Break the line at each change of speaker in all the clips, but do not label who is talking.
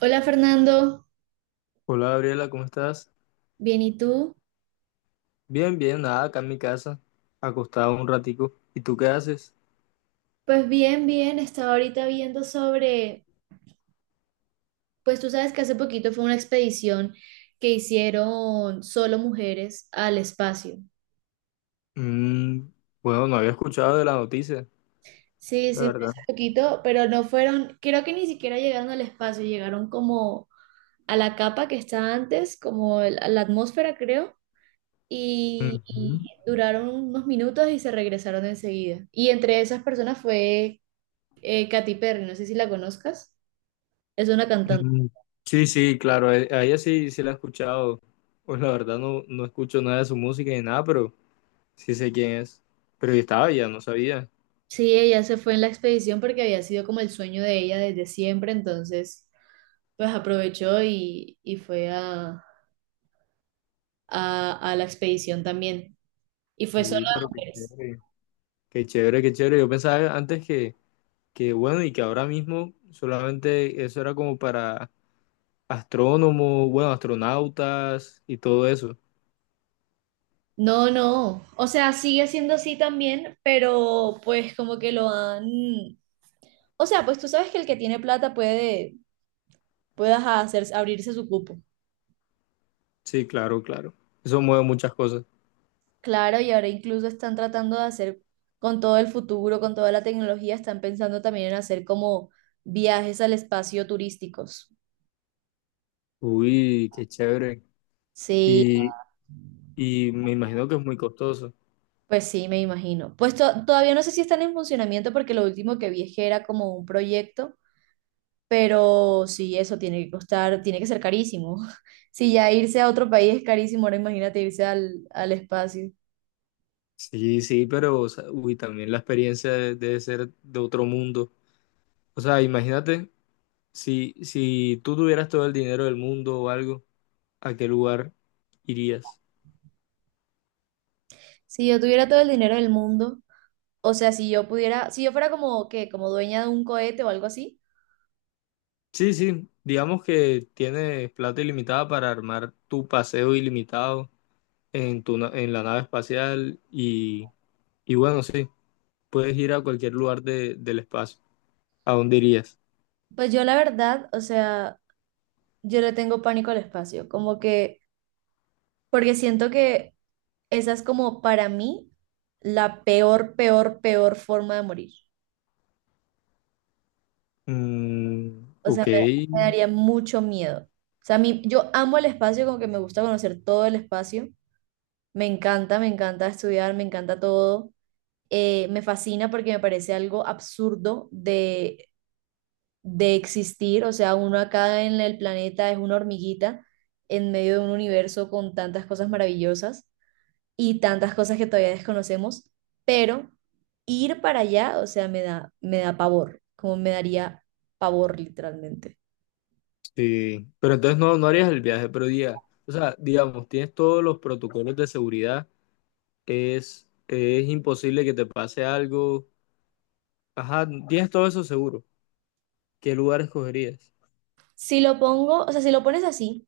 Hola Fernando,
Hola Gabriela, ¿cómo estás?
bien, ¿y tú?
Bien, bien, nada, acá en mi casa, acostado un ratico. ¿Y tú qué haces?
Pues bien, bien, estaba ahorita viendo sobre, pues tú sabes que hace poquito fue una expedición que hicieron solo mujeres al espacio.
Mm, bueno, no había escuchado de la noticia,
Sí,
la
sí, fue hace
verdad.
poquito, pero no fueron, creo que ni siquiera llegaron al espacio, llegaron como a la capa que está antes, a la atmósfera creo, y,
Ujú.
y duraron unos minutos y se regresaron enseguida. Y entre esas personas fue Katy Perry, no sé si la conozcas, es una cantante.
Mm, sí, sí, claro, a ella sí, sí la he escuchado. Pues la verdad no, no escucho nada de su música ni nada, pero sí sé quién es. Pero yo estaba ya, no sabía.
Sí, ella se fue en la expedición porque había sido como el sueño de ella desde siempre, entonces pues aprovechó y fue a la expedición también. Y fue solo
Uy,
de
pero qué
mujeres.
chévere. Qué chévere, qué chévere. Yo pensaba antes que bueno, y que ahora mismo solamente eso era como para astrónomos, bueno, astronautas y todo eso.
No, no, o sea, sigue siendo así también, pero pues como que lo han... O sea, pues tú sabes que el que tiene plata puede, puede ajá, hacer, abrirse su cupo.
Sí, claro, claro. Eso mueve muchas cosas.
Claro, y ahora incluso están tratando de hacer con todo el futuro, con toda la tecnología, están pensando también en hacer como viajes al espacio turísticos.
Uy, qué chévere.
Sí,
Y, y me imagino que es muy costoso.
pues sí, me imagino. Pues todavía no sé si están en funcionamiento porque lo último que vi es que era como un proyecto, pero sí, eso tiene que costar, tiene que ser carísimo. Si ya irse a otro país es carísimo, ahora imagínate irse al espacio.
Sí, sí, pero, o sea, uy, también la experiencia debe ser de otro mundo. O sea, imagínate si, si tú tuvieras todo el dinero del mundo o algo, ¿a qué lugar irías?
Si yo tuviera todo el dinero del mundo, o sea, si yo pudiera, si yo fuera como que, como dueña de un cohete o algo así,
Sí, sí, digamos que tienes plata ilimitada para armar tu paseo ilimitado en en la nave espacial. Y bueno, sí, puedes ir a cualquier lugar del espacio. ¿A dónde irías?
pues yo la verdad, o sea, yo le tengo pánico al espacio, como que, porque siento que esa es como para mí la peor, peor, peor forma de morir.
Mm,
O
ok,
sea, me daría mucho miedo. O sea, a mí, yo amo el espacio, como que me gusta conocer todo el espacio. Me encanta estudiar, me encanta todo. Me fascina porque me parece algo absurdo de existir. O sea, uno acá en el planeta es una hormiguita en medio de un universo con tantas cosas maravillosas y tantas cosas que todavía desconocemos, pero ir para allá, o sea, me da pavor, como me daría pavor literalmente.
sí. Pero entonces no, no harías el viaje, pero diga, o sea, digamos, tienes todos los protocolos de seguridad, es imposible que te pase algo. Ajá, tienes todo eso seguro. ¿Qué lugar escogerías?
Si lo pongo, o sea, si lo pones así,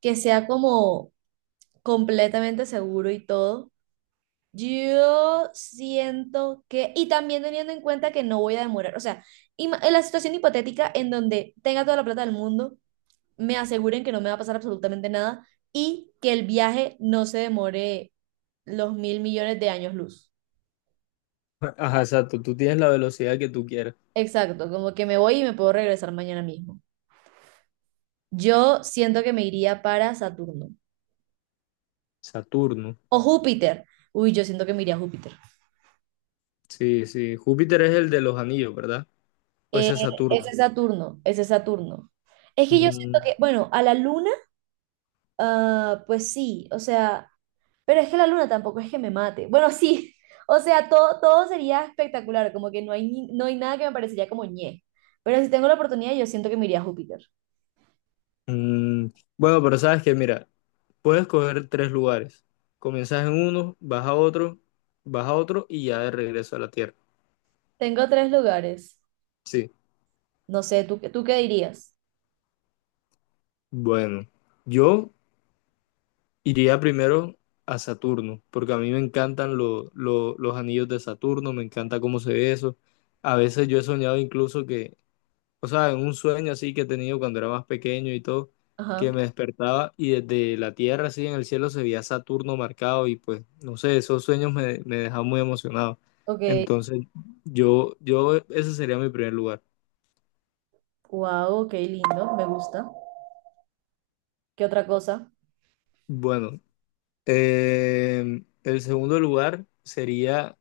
que sea como completamente seguro y todo, yo siento que, y también teniendo en cuenta que no voy a demorar, o sea, en la situación hipotética en donde tenga toda la plata del mundo, me aseguren que no me va a pasar absolutamente nada y que el viaje no se demore los mil millones de años luz.
Ajá, exacto, tú tienes la velocidad que tú quieras.
Exacto, como que me voy y me puedo regresar mañana mismo. Yo siento que me iría para Saturno
Saturno.
o Júpiter. Uy, yo siento que me iría a Júpiter.
Sí, sí. Júpiter es el de los anillos, ¿verdad? Pues
Eh,
es Saturno.
Ese Saturno, ese Saturno. Es que yo siento que,
Mm,
bueno, a la luna, ah, pues sí, o sea, pero es que la luna tampoco es que me mate. Bueno, sí, o sea, todo, todo sería espectacular, como que no hay, no hay nada que me parecería como ñe. Pero si tengo la oportunidad, yo siento que me iría a Júpiter.
mm, bueno, pero sabes que, mira. Puedes coger tres lugares. Comienzas en uno, vas a otro y ya de regreso a la Tierra.
Tengo tres lugares.
Sí.
No sé, ¿ tú qué dirías?
Bueno, yo iría primero a Saturno, porque a mí me encantan los anillos de Saturno, me encanta cómo se ve eso. A veces yo he soñado incluso que, o sea, en un sueño así que he tenido cuando era más pequeño y todo,
Ajá,
que me despertaba y desde la tierra así en el cielo se veía Saturno marcado y pues, no sé, esos sueños me, me dejaban muy emocionado.
ok.
Entonces, ese sería mi primer lugar.
Wow, qué lindo, me gusta. ¿Qué otra cosa?
Bueno, el segundo lugar sería,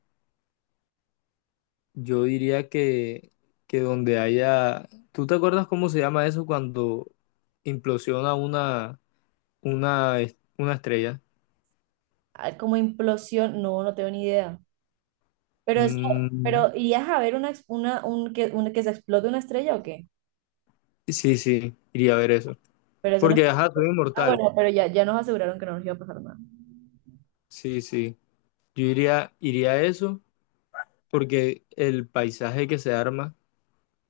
yo diría que donde haya, ¿tú te acuerdas cómo se llama eso cuando implosiona una, una estrella?
Ah, como implosión, no, no tengo ni idea. Pero eso,
Mm,
pero ¿irías a ver una, ex- una, un- que se explote una estrella o qué?
sí, sí, iría a ver eso.
Pero eso no es-
Porque, ajá, soy
Ah,
inmortal.
bueno, pero ya, ya nos aseguraron que no nos iba a pasar nada.
Sí, sí. Yo iría a eso porque el paisaje que se arma,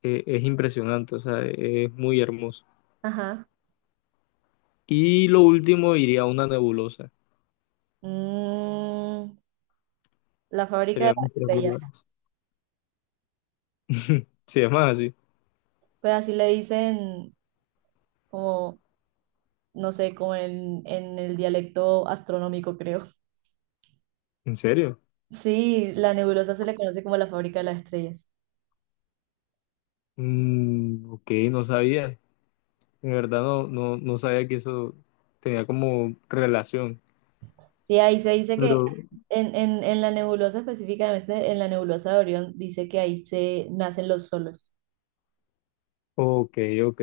es impresionante, o sea, es muy hermoso.
Ajá.
Y lo último, iría a una nebulosa.
Mm, la fábrica de
Serían mis
las
tres
estrellas.
lugares. Sí, es más así.
Pues así le dicen como, no sé, como en el dialecto astronómico, creo.
¿En serio?
Sí, la nebulosa se le conoce como la fábrica de las estrellas.
Mm, ok, no sabía. De verdad, no, no, no sabía que eso tenía como relación.
Sí, ahí se dice que
Pero
En la nebulosa específicamente, en la nebulosa de Orión, dice que ahí se nacen los soles.
ok, ok.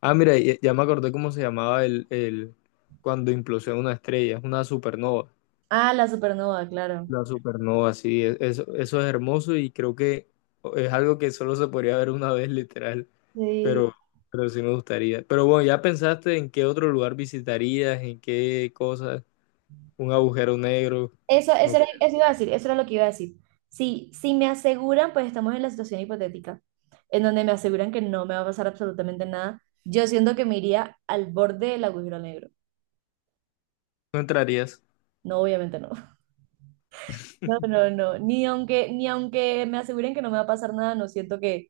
Ah, mira, ya, ya me acordé cómo se llamaba el cuando implosiona una estrella, es una supernova.
Ah, la supernova, claro.
La supernova, sí, eso, eso es hermoso y creo que es algo que solo se podría ver una vez, literal,
Sí.
pero, pero sí me gustaría. Pero bueno, ¿ya pensaste en qué otro lugar visitarías, en qué cosas? Un agujero negro,
Eso
no,
era, eso iba a decir, eso era lo que iba a decir. Si me aseguran, pues estamos en la situación hipotética, en donde me aseguran que no me va a pasar absolutamente nada, yo siento que me iría al borde del agujero negro.
no entrarías.
No, obviamente no. No, no, no. Ni aunque, ni aunque me aseguren que no me va a pasar nada, no siento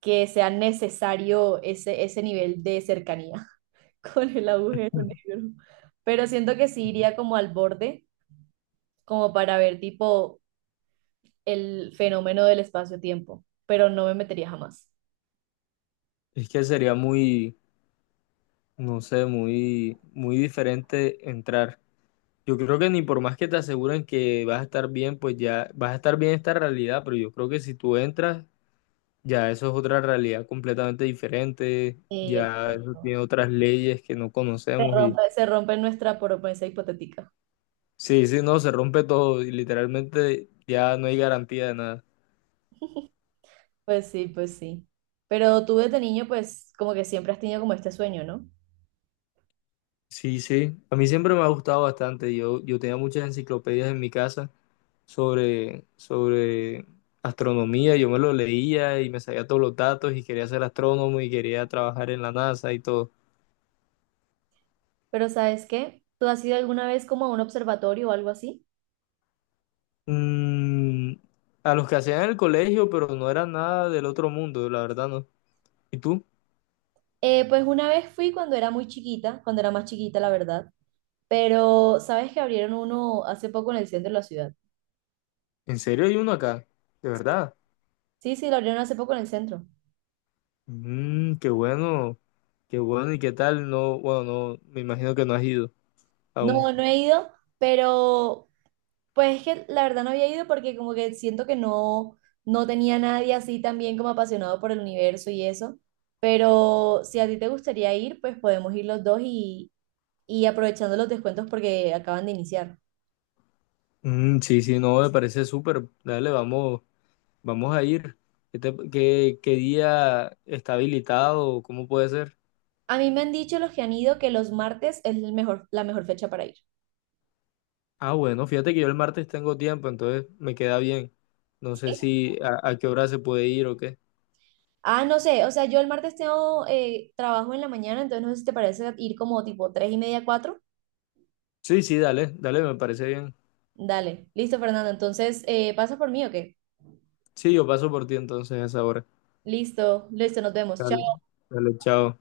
que sea necesario ese nivel de cercanía. con el agujero negro. Pero siento que sí iría como al borde, como para ver tipo el fenómeno del espacio-tiempo, pero no me metería jamás.
Es que sería muy, no sé, muy, muy diferente entrar. Yo creo que ni por más que te aseguren que vas a estar bien, pues ya vas a estar bien esta realidad, pero yo creo que si tú entras, ya eso es otra realidad completamente diferente,
Y
ya eso
exacto.
tiene otras leyes que no conocemos y
Se rompe nuestra promesa hipotética.
sí, sí, no, se rompe todo y literalmente ya no hay garantía de nada.
Pues sí, pues sí. Pero tú desde niño, pues como que siempre has tenido como este sueño, ¿no?
Sí, sí, a mí siempre me ha gustado bastante, yo tenía muchas enciclopedias en mi casa sobre, sobre astronomía, yo me lo leía y me sabía todos los datos y quería ser astrónomo y quería trabajar en la NASA y todo.
Pero ¿sabes qué? ¿Tú has ido alguna vez como a un observatorio o algo así?
Mm, a los que hacían en el colegio, pero no era nada del otro mundo, la verdad no. ¿Y tú?
Pues una vez fui cuando era muy chiquita, cuando era más chiquita, la verdad. Pero ¿sabes que abrieron uno hace poco en el centro de la ciudad?
¿En serio hay uno acá? ¿De verdad?
Sí, sí, lo abrieron hace poco en el centro.
Mm, qué bueno y qué tal. No, bueno, no, me imagino que no has ido aún.
No, no he ido, pero pues es que la verdad no había ido porque como que siento que no, no tenía nadie así también como apasionado por el universo y eso. Pero si a ti te gustaría ir, pues podemos ir los dos y aprovechando los descuentos porque acaban de iniciar.
Mm, sí, sí, no, me parece súper. Dale, vamos, vamos a ir. ¿Qué, qué, qué día está habilitado? ¿Cómo puede ser?
A mí me han dicho los que han ido que los martes es el mejor, la mejor fecha para ir.
Ah, bueno, fíjate que yo el martes tengo tiempo, entonces me queda bien. No sé
¿Sí?
si a, a qué hora se puede ir o qué.
Ah, no sé, o sea, yo el martes tengo trabajo en la mañana, entonces no sé si te parece ir como tipo tres y media, cuatro.
Sí, sí, dale, dale, me parece bien.
Dale, listo, Fernando. Entonces, ¿pasa por mí o qué?
Sí, yo paso por ti entonces a esa hora.
Listo, listo, nos vemos.
Dale,
Chao.
dale, chao.